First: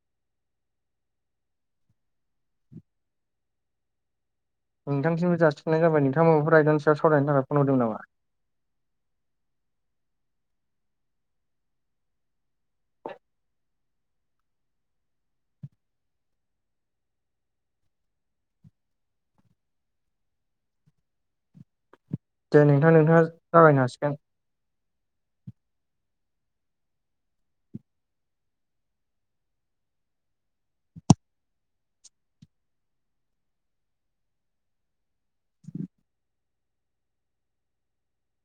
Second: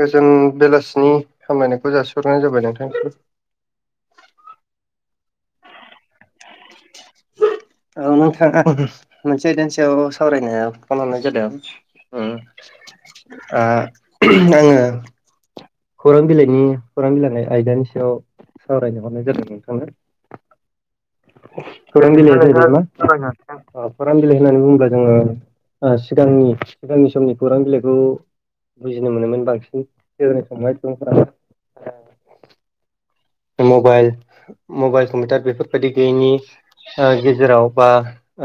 गोजोन बेलासिनि हामलायनायखौ जासिहरनाय जाबाय नोंथांनिसिम। नोंथांसिमबो जासिननाय जाबाय नोंथाङा माबाफोर आइदानि सायाव सावरायनो थाखाय फन हरदोंमोन नामा? औ नोंथां। मोनसे आयदानि सायाव सावरायनो फन हरनाय जादों ओम। ओ आङो खौरां बिलाइनि खौरां बिलाइनि आयदानि सायाव सावरायनो हरनाय जादों नोंथांनो। खौरां बिलाया दे जाहैबाय मा नोंथां नोंथाङा जागायनो ओ खौरां हासिगोन बिलाय होननानै बुङोब्ला जोङो ओ सिगांनि सिगांनि समनि खौरां बिलाइखौ बुजिनो मोनोमोन बांसिन [unintelligible] सुबुंफोरा। मबाइल मबाइल कम्पिउटार बेफोरबायदि गैयिनि फिसा गेजेराव बा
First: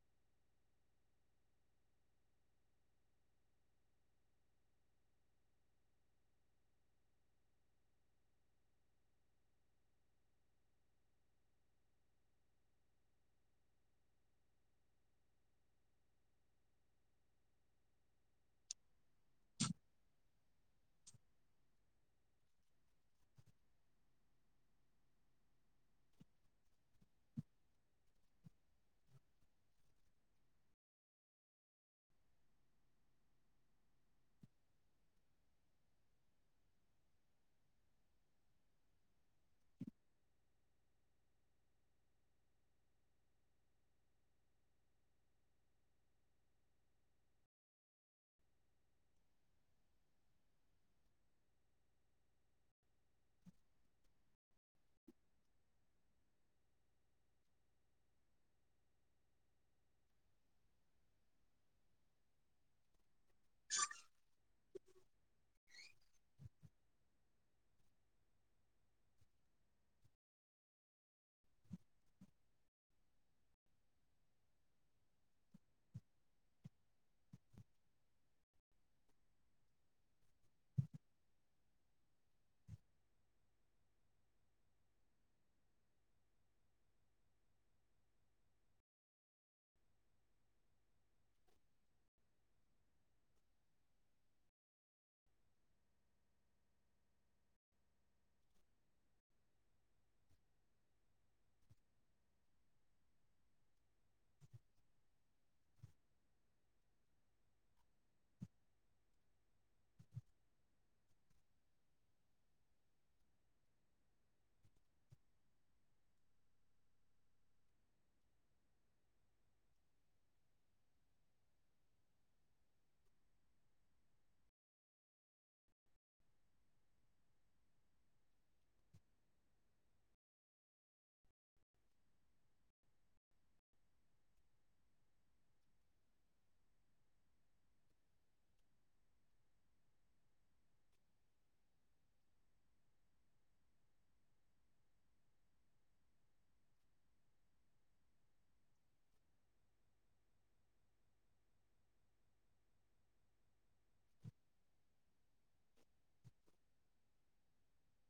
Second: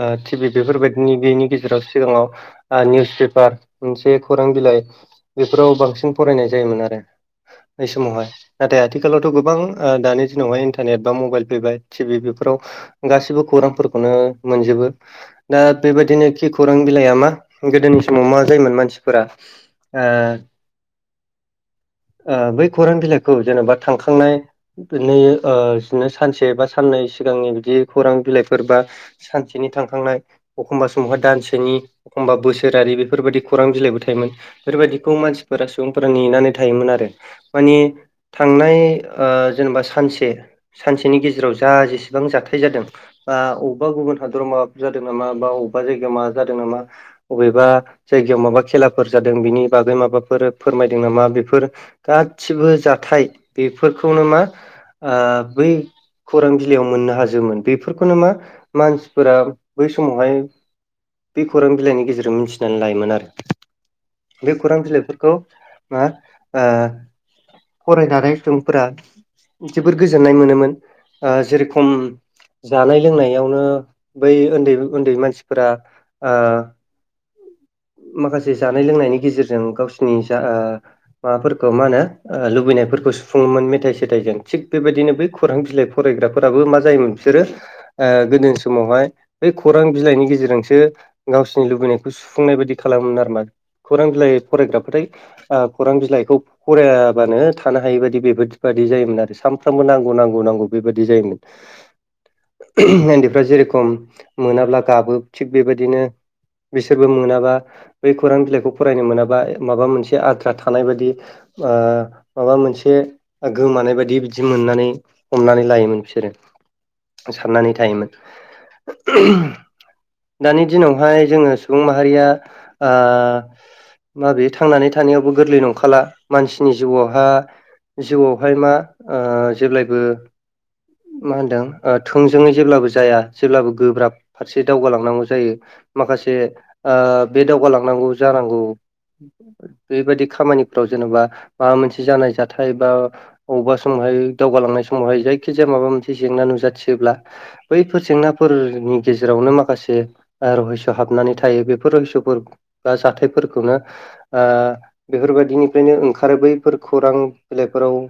ओ टि भि बेफोरबायदिनि गैनि गेजेराव सिगाङाव आ निउस पेपार मोनसे खौरां बिलाइ बेफोराव बांसिन फरायनाय जायोमोन आरो। बै समावहाय नाथाय आथिखालावथ' गोबां ओ दानि दिनावहाय इन्टारनेट बा मबाइल फैबाय टिभि बेफोराव गासिबो खौरांफोरखौनो मोनजोबो। दा बेबायदिनो खि खौरां बिलाइआ मा गोदोनि समाव मा जायोमोन मानसिफोरा ओ ओ बै खौरां बिलाइखौ जेनेबा थांखांनाय बिदिनो बिदिनो सानसे बा साननै सिगांनि बिदि खौरां बिलाइफोर बा सानसेनि थांखांनाय एखमबा समावहा दानसेनि एखमबा बोसोरारि बेफोरबायाददि खौरां बिलाइबो थायोमोन बेफोरबायदिखौ मानसिफोरा सुबुंफोरा नेनानै थायोमोन आरो माने थांनाय जेनेबा सानसे सानसेनि गेजेराव जा जेसेबां जाथाय जादों अबेबा गुबुन हादराव माबाफोर जादों नामा बा अबेबा जायगायाव माबा जादों नामा अबेबा जायगायाव माबा खेलाफोर जादों बिनि बागै माबाफोर फोरमायदों नामा बेफोर गासिबो जाथाय बेफोरखौनो मा ओ बै खौरां बिलाइयाव मोननो हाजोमोन बेफोरखौनो मा मानसिफोरा बै समावहाय बे खौरां बिलाइनि गेजेरजों मिथिनानै लायोमोन आरो [inaudible] बे खौरां बिलाइफोरखौ फरायनानै सुबुंफोरा जोबोद गोजोननाय मोनोमोन जेरेखम जानाय लोंनायावनो बै उन्दै उन्दै मानसिफोरा ओ माखासे जानाय लोंनायनि गेजेरजों गावसिनि जा ओ माबाफोरखौ मा होनो लुबैनायफोरखौ सुफुङोमोन मेथाइ सेथाइजों थिग बेबायदिनो बै खौरां बिलाइ फरायग्राफोराबो मा जायोमोन बिसोरो ओ गोदोनि समावहाय बै खौरां बिलाइनि गेजेरजोंसो गावसिनि लुबैनायखौ सु सुफुंनाय बायदि खालामोमोन आरोमा खौरां बिलाइ फरायग्रा फथाय ओ खौरां बिलाइखौ फरायाबानो थानो हायि बादि बेबादि जायोमोन आरो सानफ्रामबो नांगौ नांगौ नांगौ बेबादि जायोमोन। उन्दैफ्रा जेरेखम मोनाब्ला गाबो थिग बेबायदिनो बेसोरबो मोनाबा बै खौरां बिलाइखौ फरायनो मोनाबा माबा मोनसे आद्रा थानाय बायदि माबा मोनसे गोमानाय बायदि बिदि मोननानै हमनानै लायोमोन बिसोरो साननानै थायोमोन दानि दिनावहाय जोङो सुबुं माहारिया ओ माबे थांनानै थानायावबो गोरलै नंखाला मानसिनि जिउआवहा जिउआवहाय मा ओ जेब्लायबो मा होनदों ओ थोंजोङै जेब्लाबो जाया जेब्लाबो गोब्राब फारसे दावगालांनांगौ जायो माखासे बे दावगालांनांगौ जानांगौ बेबादि खामानिफ्राव जेन'बा माबा मोनसे जानाय जाथाय बा अबेबा समावहाय दावगालांनाय समावहाय जायखिजाया माबा मोनसे जेंना नुजाथियोब्ला बैफोर जेंनाफोरनि गेजेरावनो माखासे रहयस' हाबनानै थायो बेफोर रहयसफोर बा जाथायफोरखौनो बेफोरबायदिनिफ्रायनो ओंखारो बैफोर खौरां बिलाइफोराव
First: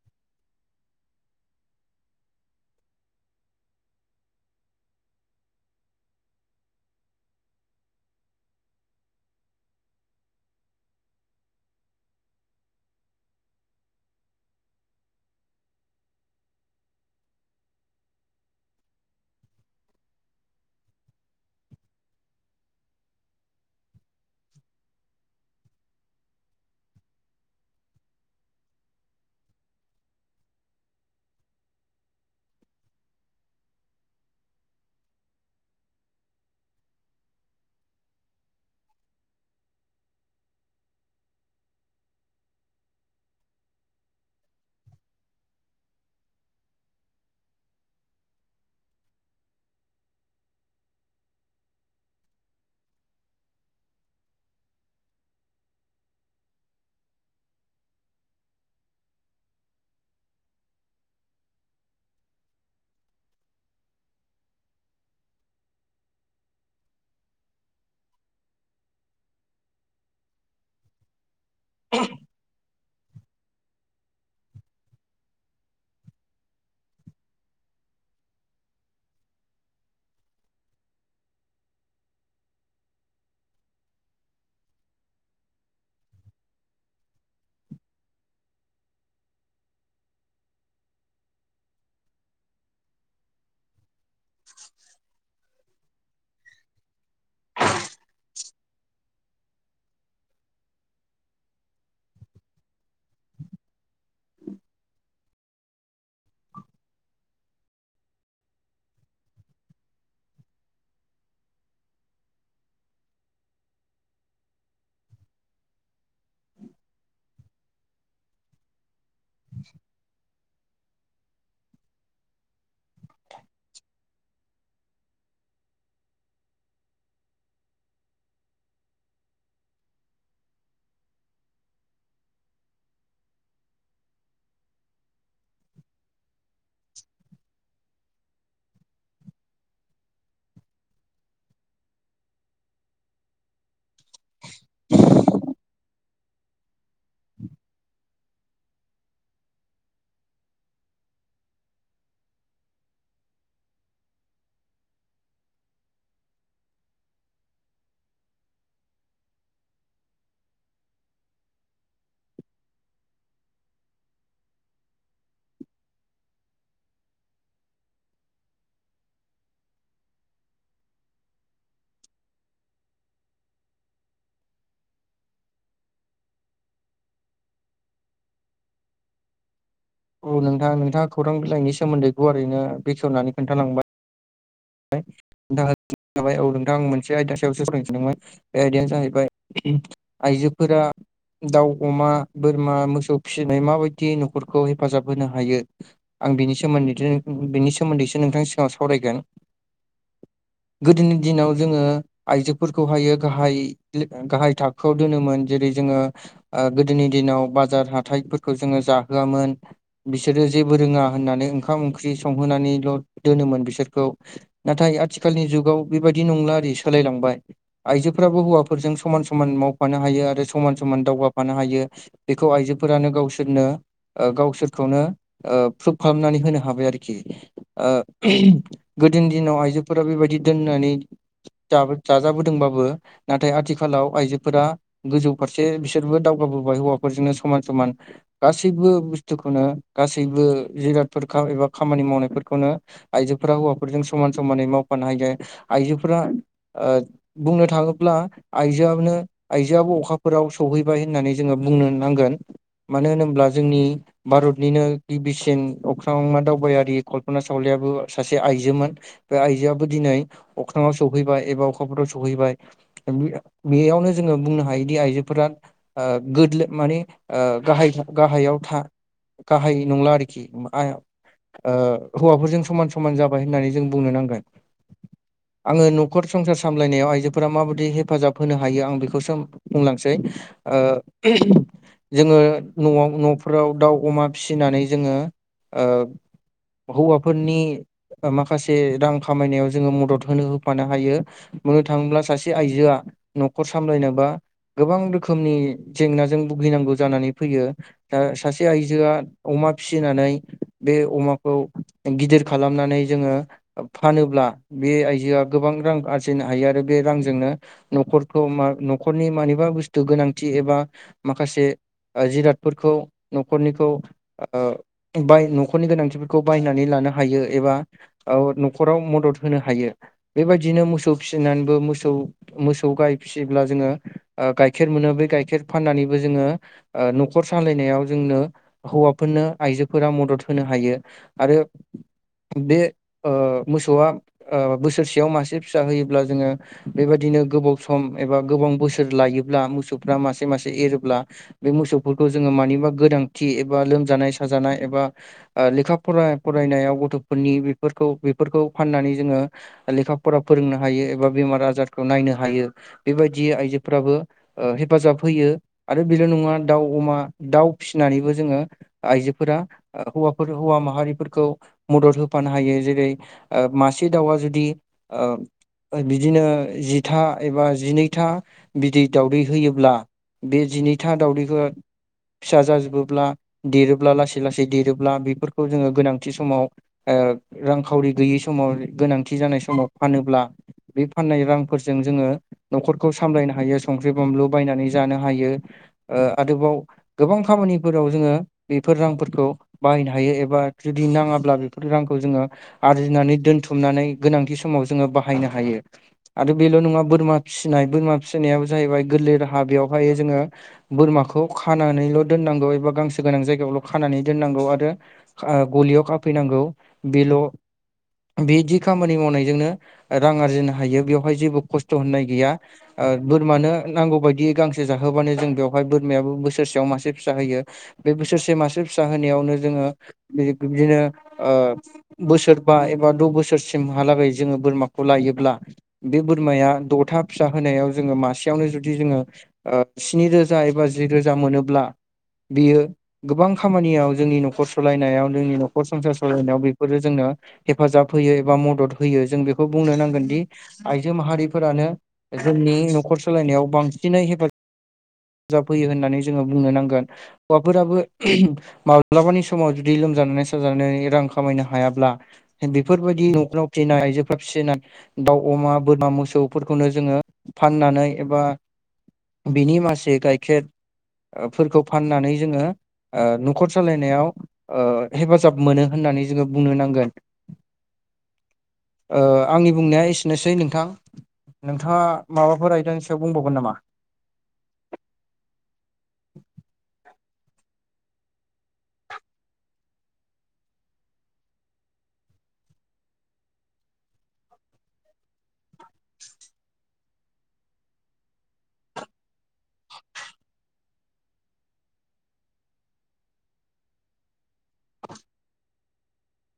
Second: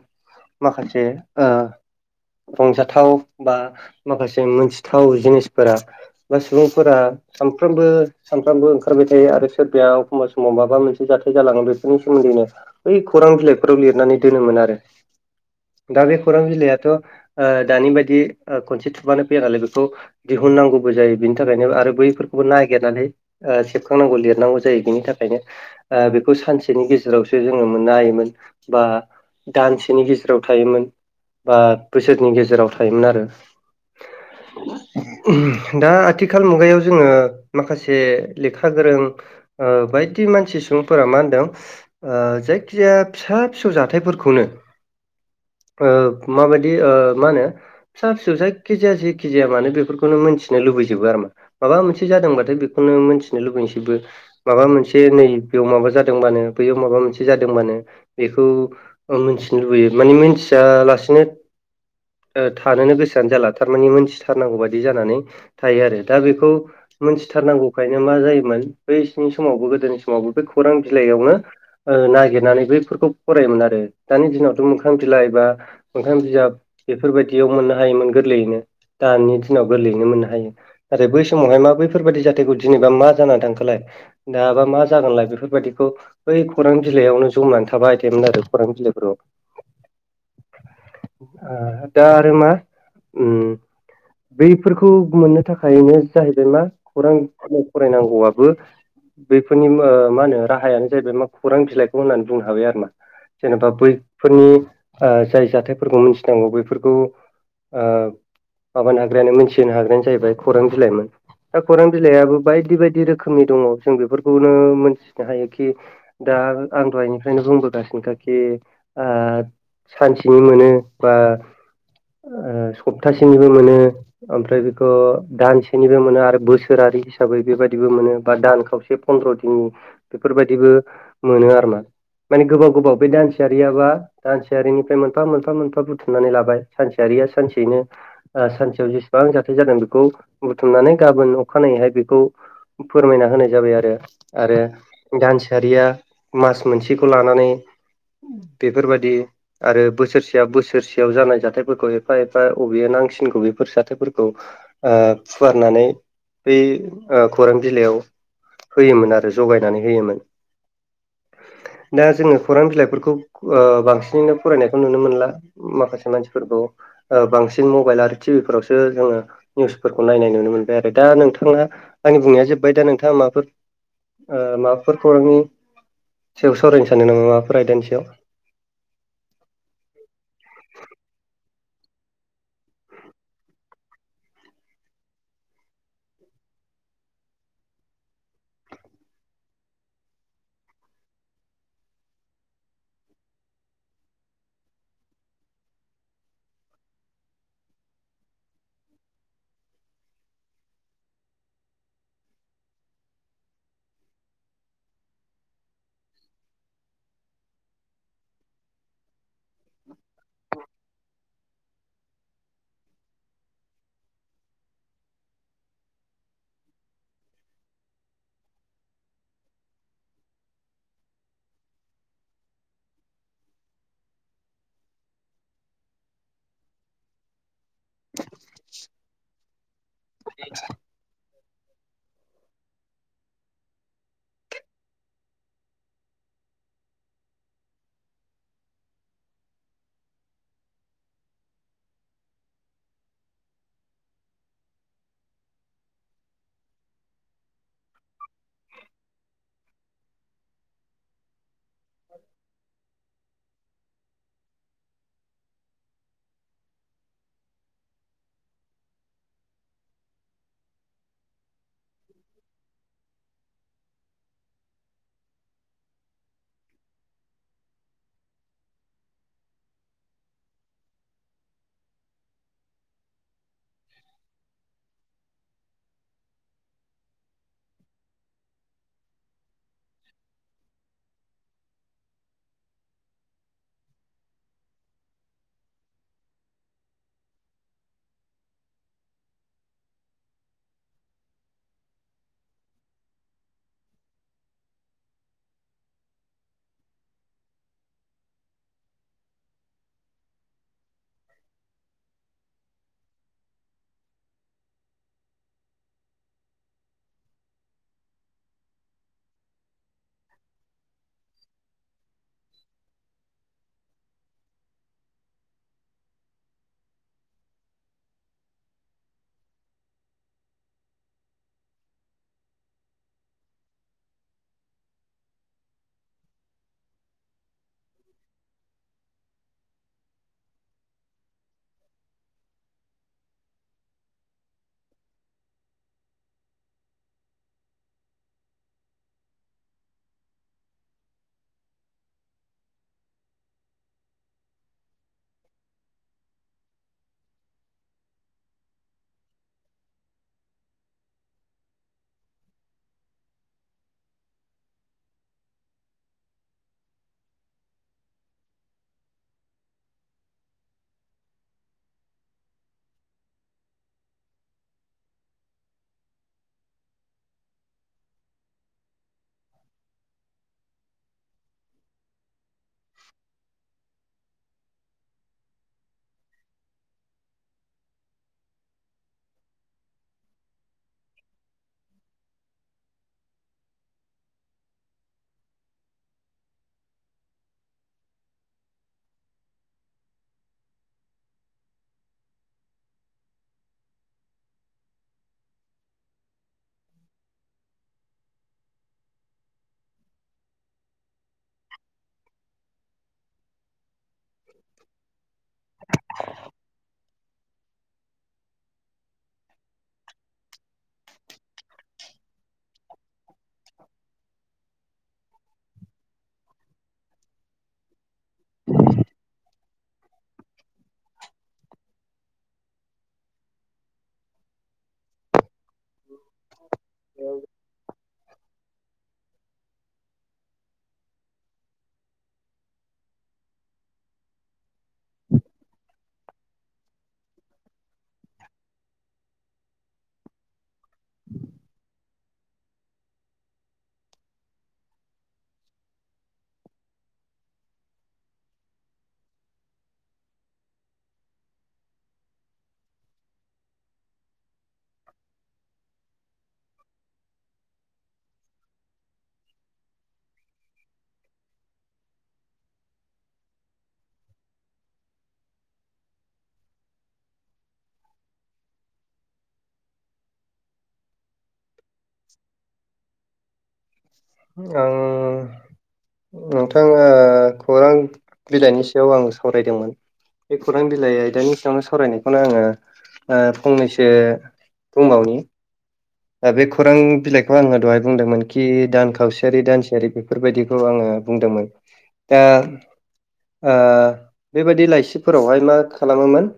माखासे ओ रंजाथाव बा माखासे मोनथिथाव जिनिसफोरा बा सुबुंफोरा सानफ्रोमबो सानफ्रामबो ओंखारबाय थायो आरो सोरबाया एखमबा समाव माबा मोनसे जाथाय जालाङो बेफोरनि सोमोन्दैनो बै खौरां बिलाइफोराव लिरनानै दोनोमोन आरो। दा बे खौरां बिलायाथ' दानि बायदि खनसे थुबानो फैया नालाय बेखौ दिहुननांगौबो जायो बिनि थाखायनो आरो बैफोरखौबो नागिरनानै सेबखांनांगौ लिरनांगौ जायो बिनि थाखायनो बेखौ सानसेनि गेजेरावसो जोङो मोननो हायोमोन बा दानसेनि गेजेराव थायोमोन बा बोसोरनि गेजेराव थायोमोन आरो दा आथिखाल मुगायाव जोङो माखासे से लेखा गोरों ओ बायदि मानसि सुबुंफोरा मा होनदों ओ जायखिजाया फिसा फिसौ जाथाइफोरखौनो ओ माबायदि ओ माहोनो फिसा फिसौ जायखिजाया जेखिजाया मानो बेफोरखौनो मिथिनो लुबैजोबो आरोना। माबा मोनसे जादोंबाथाय बेखौ खौनो मोनथिनो लुबैजोबो। माबा मोनसे नै बेयाव माबा जादोंबानो बैयाव माबा मोनसे जादोंबानो बेखौ मिथिनो लुबैयो माने मिथियालासेनो ओ थानोनो गोसोआनो जाला थारमाने मोनथिथारनांगौ बादि जानानै थायो आरो दा बेखौ मोनथिथारनांगौ ओंखायनो मा जायोमोन बैसिनि समावबो गोदोनि समावबो बे खौरां बिलाइयावनो ओ नागिरनानै बैफोरखौ फरायोमोन आरो दानि दिनावथ' मोखां बिलाय बा मोखां बिजाब बेफोरबायदियाव मोननो हायोमोन गोरलैयैनो दानि दिनाव गोरलैयैनो मोननो हायो। नाथाय बै समावहाय मा बैफोरबादि जाथायखौ जेनेबा मा जाना थांखानाय दाबा मा जागोनलाय बेफोरबादिखौ बै खौरां बिलाइयावनो जमनानै थाबाय थायमोन आरो खौरां बिलाइफोराव। आ दा आरो मा ओम बैफोरखौ मोननो थाखायनो जाहैबाय मा खौरां बिलाइ फरायनांगौआबो बैफोरनि ओ मा होनो राहायानो जाहैबाय मा खौरां बिलाइखौ होननानै बुंनो हाबाय आरो ना। जेनेबा बैफोरनि आ जाय जाथायफोरखौ मोनथिनांगौ बैफोरखौ आ माबानो हाग्रायानो मोनथिहोनो हाग्रायानो जाहैबाय खौरां बिलाइमोन। दा खौरां बिलाइ बिलायाबो बायदि बायदि रोखोमनि दङ जों बेफोरखौनो मिथिनो हायोखि दा आं दहायनिफ्रायनो बुंबोगासिनोखा खि आ सानसेनि मोनो। बा ओ सप्तासेनिबो मोनो। ओमफ्राय बेखौ दानसेनिबो मोनो आरो बोसोर बोसोरारि हिसाबै बेबायदिबो मोनो बा दान खावसे फन्द्र' दिननि बेफोरबादिबो मोनो आरोना। माने गोबाव गोबाव बे दानसेयारियाबा दानसेयारिनिफ्राय मोनफा मोनफा मोनफा बुथुमनानै लाबाय। सानसेयारिया सानसेयैनो ओ सानसेयाव जेसेबां जाथाय जादों बेखौ बुथुमनानै गाबोननो अखानायैहाय बेखौ फोरमायना होनाय जाबाय आरो, आरो दानसेयारिया मास मोनसेखौ लानानै बेफोरबादि आरो बोसोरसेया बोसोरसेयाव जानाय जाथायफोरखौ एफा एफा अबे नांसिनगौ बेफोर जाथायफोरखौ आ फुवारनानै बै आ खौरां बिलाइयाव होयोमोन आरो ज'गायनानै होयोमोन। दा जोङो खौरां बिलाइफोरखौ ओ बांसिनैनो फरायनायखौ नुनो मोनला। माखासे मानसिफोरखौ ओ बांसिन मबाइल आरो टिभि फोरावसो जोङो निउसफोरखौ नायनाय नुनो मोनबाय आरो। दा नोंथाङा आंनि बुंनाया जोबबाय दा नोंथाङा माबाफोर आ माबाफोर खौरांनि सायाव सावरायनो सानदों नामा माफोर आयदानि सायाव? औ नोंथा नोंथाङा खौरां बिलाइनि सोमोन्दै गुवारैनो बेखेवनानै खोन्थालांबाय। [unintelligible] औ नोंथां मोनसे आयदा सायावसो सावरायनो सानदोंमोन। बे आयदायानो जाहैबाय आइजोफोरा दाउ, अमा, बोरमा, मोसौ फिसिनाय माबायदि न'खरखौ हेफाजाब होनो हायो? आं बिनि सोमोन्दैथो बिनि सोमोन्दैसो नोंथांनि सिगांआव सावरायगोन। गोदोनि दिनाव जोङो आइजोफोरखौहायो गाहाय गाहाय थाखोआव दोनोमोन जेरै जोङो आ गोदोनि दिनाव बाजार हाथायफोरखौ जोङो जाहोआमोन। बिसोरो जेबो रोङा होननानै ओंखाम ओंख्रि संहोनानैल' दोनोमोन बिसोरखौ। नाथाय आथिखालनि जुगाव बेबादि नंला आरि सोलायलांबाय। आइजोफोराबो हौवाफोरजों समान समान मावफानो हायो आरो समान समान दावगाफानो हायो। बेखौ आइजोफोरानो गावसोरनो गावसोरखौनो प्रुभ खालामनानै होनो हाबाय आरोखि गोदोनि दिनाव आइजोफोरा बेबायदि दोननानै जाजाबोदोंबाबो नाथाय आथिखालाव आइजोफोरा गोजौ फारसे बिसोरबो दावगाबोबाय हौवाफोरजोंनो समान समान गासैबो बुस्थुखौनो गासैबो जिराद एबा खामानि मावनायफोरखौनो आइजोफोरा हौवाफोरजों समान समानै मावफानो हायो जाया आइजोफोरा बुंनो थाङोब्ला आइजोआनो आइजोआबो अखाफोराव सौहैबाय होननानै जोङो बुंनो नांगोन मानो होनोब्ला जोंनि भारतनिनो गिबिसिन अख्रांमा दावबायारि कल्पना सावलाबो सासे आइजो आइजोमोन बे आइजोआबो दिनै अख्राङाव सौहैबाय एबा अखाफोराव सौहैबाय बेयावनो जोङो बुंनो हायोदि आइजोफोरा गोदल माने गाह गाहायाव था गाहाय नंला आरोखि हौवाफोरजों समान समान जाब माय होननानै जों बुंनो नांगोन आङो न'खर संसार सामलायनायाव आइजोफोरा माबायदि हेफाजाब होनो हायो आं बेखौसो बुंलांसै जोङो न'आव न'फोराव दाउ अमा फिसिनानै जोङो हौवाफोरनि माखासे रां खामायनायाव जोङो मदद होनो होफानो हायो बुंनो थाङोब्ला सासे आइजोआ न'खर सामलायनोबा गोबां रोखोमनि जेंनाजों भुगिनांगौ जानानै फैयो दा सासे आइजोआ अमा फिसिनानै बे अमाखौ गिदिर खालामनानै जोङो फानोब्ला बे आइजोआ गोबां रां आरजिनो हायो आरो बे रांजोंनो न'खरखौ न'खरनि मानिबा बुस्थु गोनांथि एबा माखासे जिरादफोरखौ न'खरनिखौ बाय न'खरनि गोनांथिफोरखौ बायनानै लानो हाग हायो एबा न'खराव मदद होनो हायो बेबायदिनो मोसौ फिसिनानैबो मोसौ मोसौ गाइ फिसिब्ला जोङो गाइखेर मोनो बे गाइखेर फाननानैबो जोङो न'खर सालायनायाव जोंनो हौवाफोरनो आइजोफोरा मदद होनो हायो आरो बे मोसौआ बोसोरसेयाव मासे फिसा होयोब्ला जोङो बेबायदिनो गोबाव सम एबा गोबाव बोसोर लायोब्ला मोसौफ्रा मासे मासे एरोब्ला बे मोसौफोरखौ जोङो मानिबा गोनांथि एबा लोमजानाय साजानाय एबा लेखा फ फरायनायाव गथ'फोरनि बेफोरखौ बेफोरखौ फाननानै जोङो लेखा फरा फोरोंनो हायो एबा बेमार आजारखौ नायनो हायो बेबायदि आइजोफोराबो हेफाजाब होयो आरो बेल' नङा दाउ अमा दाउ फिसिनानैबो जोङो आइजोफोरा हौवाफोर हौवा माहारिफोर खौ मदद होफानो हायो जेरै मासे दाउआ जुदि बिदिनो जिथा एबा जिनैथा बिदै दावदै होयोब्ला बे जिनैथा दावदैखौ फिसा जाजोबोब्ला देरोब्ला लासै लासै देरोब्ला बेफोरखौ जोङो गोनां थि समाव रांखावरि गैयि समाव गोनांथि जानाय समाव फानोब्ला बे फाननाय रांफोरजों जोङो न'खरखौ सामलायनो हायो संख्रि बानलु बायनानै जानो हायो आरोबाव गोबां खामानिफोराव जोङो बेफोर रांफोरखौ बाहायनो हायो एबा जुदि नाङाब्ला बेफोर रांखौ जोङो आर्जिनानै दोनथुमनानै गोनांथि समाव जोङो बाहायनो हायो आरो बेल' नङा बोरमा फिसिनाय बोरमा फिसिनायाबो जाहैबाय गोरलै राहा बेवहाय जोङो बोरमाखौ खानानैल' दोननांगौ एबा गांसो गोनां जायगायावल' खानानै दोननांगौ आरो गलियाव खाफैनांगौ बेल' बिदि खामानि मावनायजोंनो रां आरजिनो हायो बेवहाय जेबो खस्थ' होननाय गैया। ओ बोरमानो नांगौ बायदि गांसेो जाहोबानो जों बेवहाय बोरमायाबो बोसोरसेयाव मासे फिसा होयो। बे बोसोरसे मासे फिसा होनायावनो जोङो ओ बिब्दिनो ओ बोसोरबा एबा द' बोसोरसिमहालागै जोङो बोरमाखौ लायोब्ला बे बोरमाया द'था फिसा होनायाव जोङो मासेयावनो जुदि जोङो ओ स्नि रोजा एबा जि रोजा मोनोब्ला बियो गोबां खामानियाव जोंनि न'खर स लायनायाव जोंनि नखर संसार सलायनायाव बेफोरो जोंनो हेफाजाब होयो एबा मदद होयो। जों बेखौ बुंनो नांगोन दि आइजो माहारिफोरानो ओ जोंनि न'खर सालायनायाव बांसिनै हेफाजाब जाबहोयो होननानै जोङो बुंनो नांगोन। हौवाफोराबो माब्लाबानि समाव जुदि लोमजानानै साजानानै रां खामायनो हायाब्ला होन बेफोरबायदि न'खराव फिनाय आइजोफ्रा फियोना दाउ, अमा, बोरमा, मोसौफोरखौनो जोङो फाननानै एबा बिनि मासे गाइखेर ओ फोरखौ फाननानै जोङो ओ न'खर सालायनायाव ओ हेफाजाब मोनो होननानै जोङो बुंनो नांगोन। ओ आंनि बुंनाया एसेनोसै नोंथां। नोंथाङा माबाफोर आयदानि सायाव बुंबावगोन नामा? आं नोंथां ओ खौरां बिलाइनि सायाव आं सावरायदोंमोन। बे खौरां बिलाइ आयदानि सियावनो सावरायनायखौनो आङो ओ फंनैसो बुंबावनि। ओ बे खौरां बिलाइखौ आङो दहाय बुंदोंमोनखि दान खावसेयारि दानसेयारि बेफोरबायदिखौ आङो बुंदोंमोन दा आ बेबायदि लाइसिफोरावहाय मा खालामोमोन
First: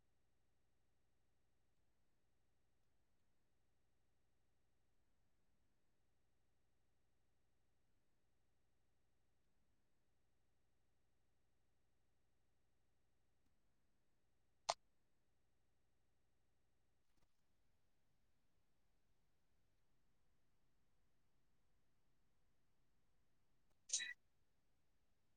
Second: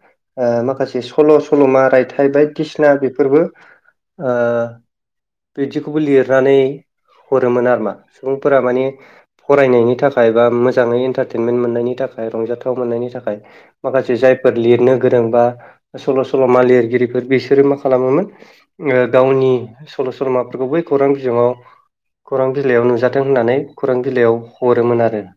ओ माखासे सल' सल'मा रायथाइ बायदिसिना बेफोरबो ओ बिदिखौबो लिरनानै हरोमोन आरोमा सुबुंफोरा माने फरायनायनि थाखाय बा मोजाङै एन्टारटेनमेन्ट मोननायनि थाखाय रंजाथाव मोननायनि थाखाय माखासे जायफोर लिरनो गोरोंबा सल' सल'मा लिरगिरिफोर बिसोरो मा खालामोमोन ओ गावनि सल' सल'माफोरखौ बै खौरां बिजोङाव खौरां बिलाइयाव नुजाथों होननानै खौरां बिलाइयाव हरोमोन आरो।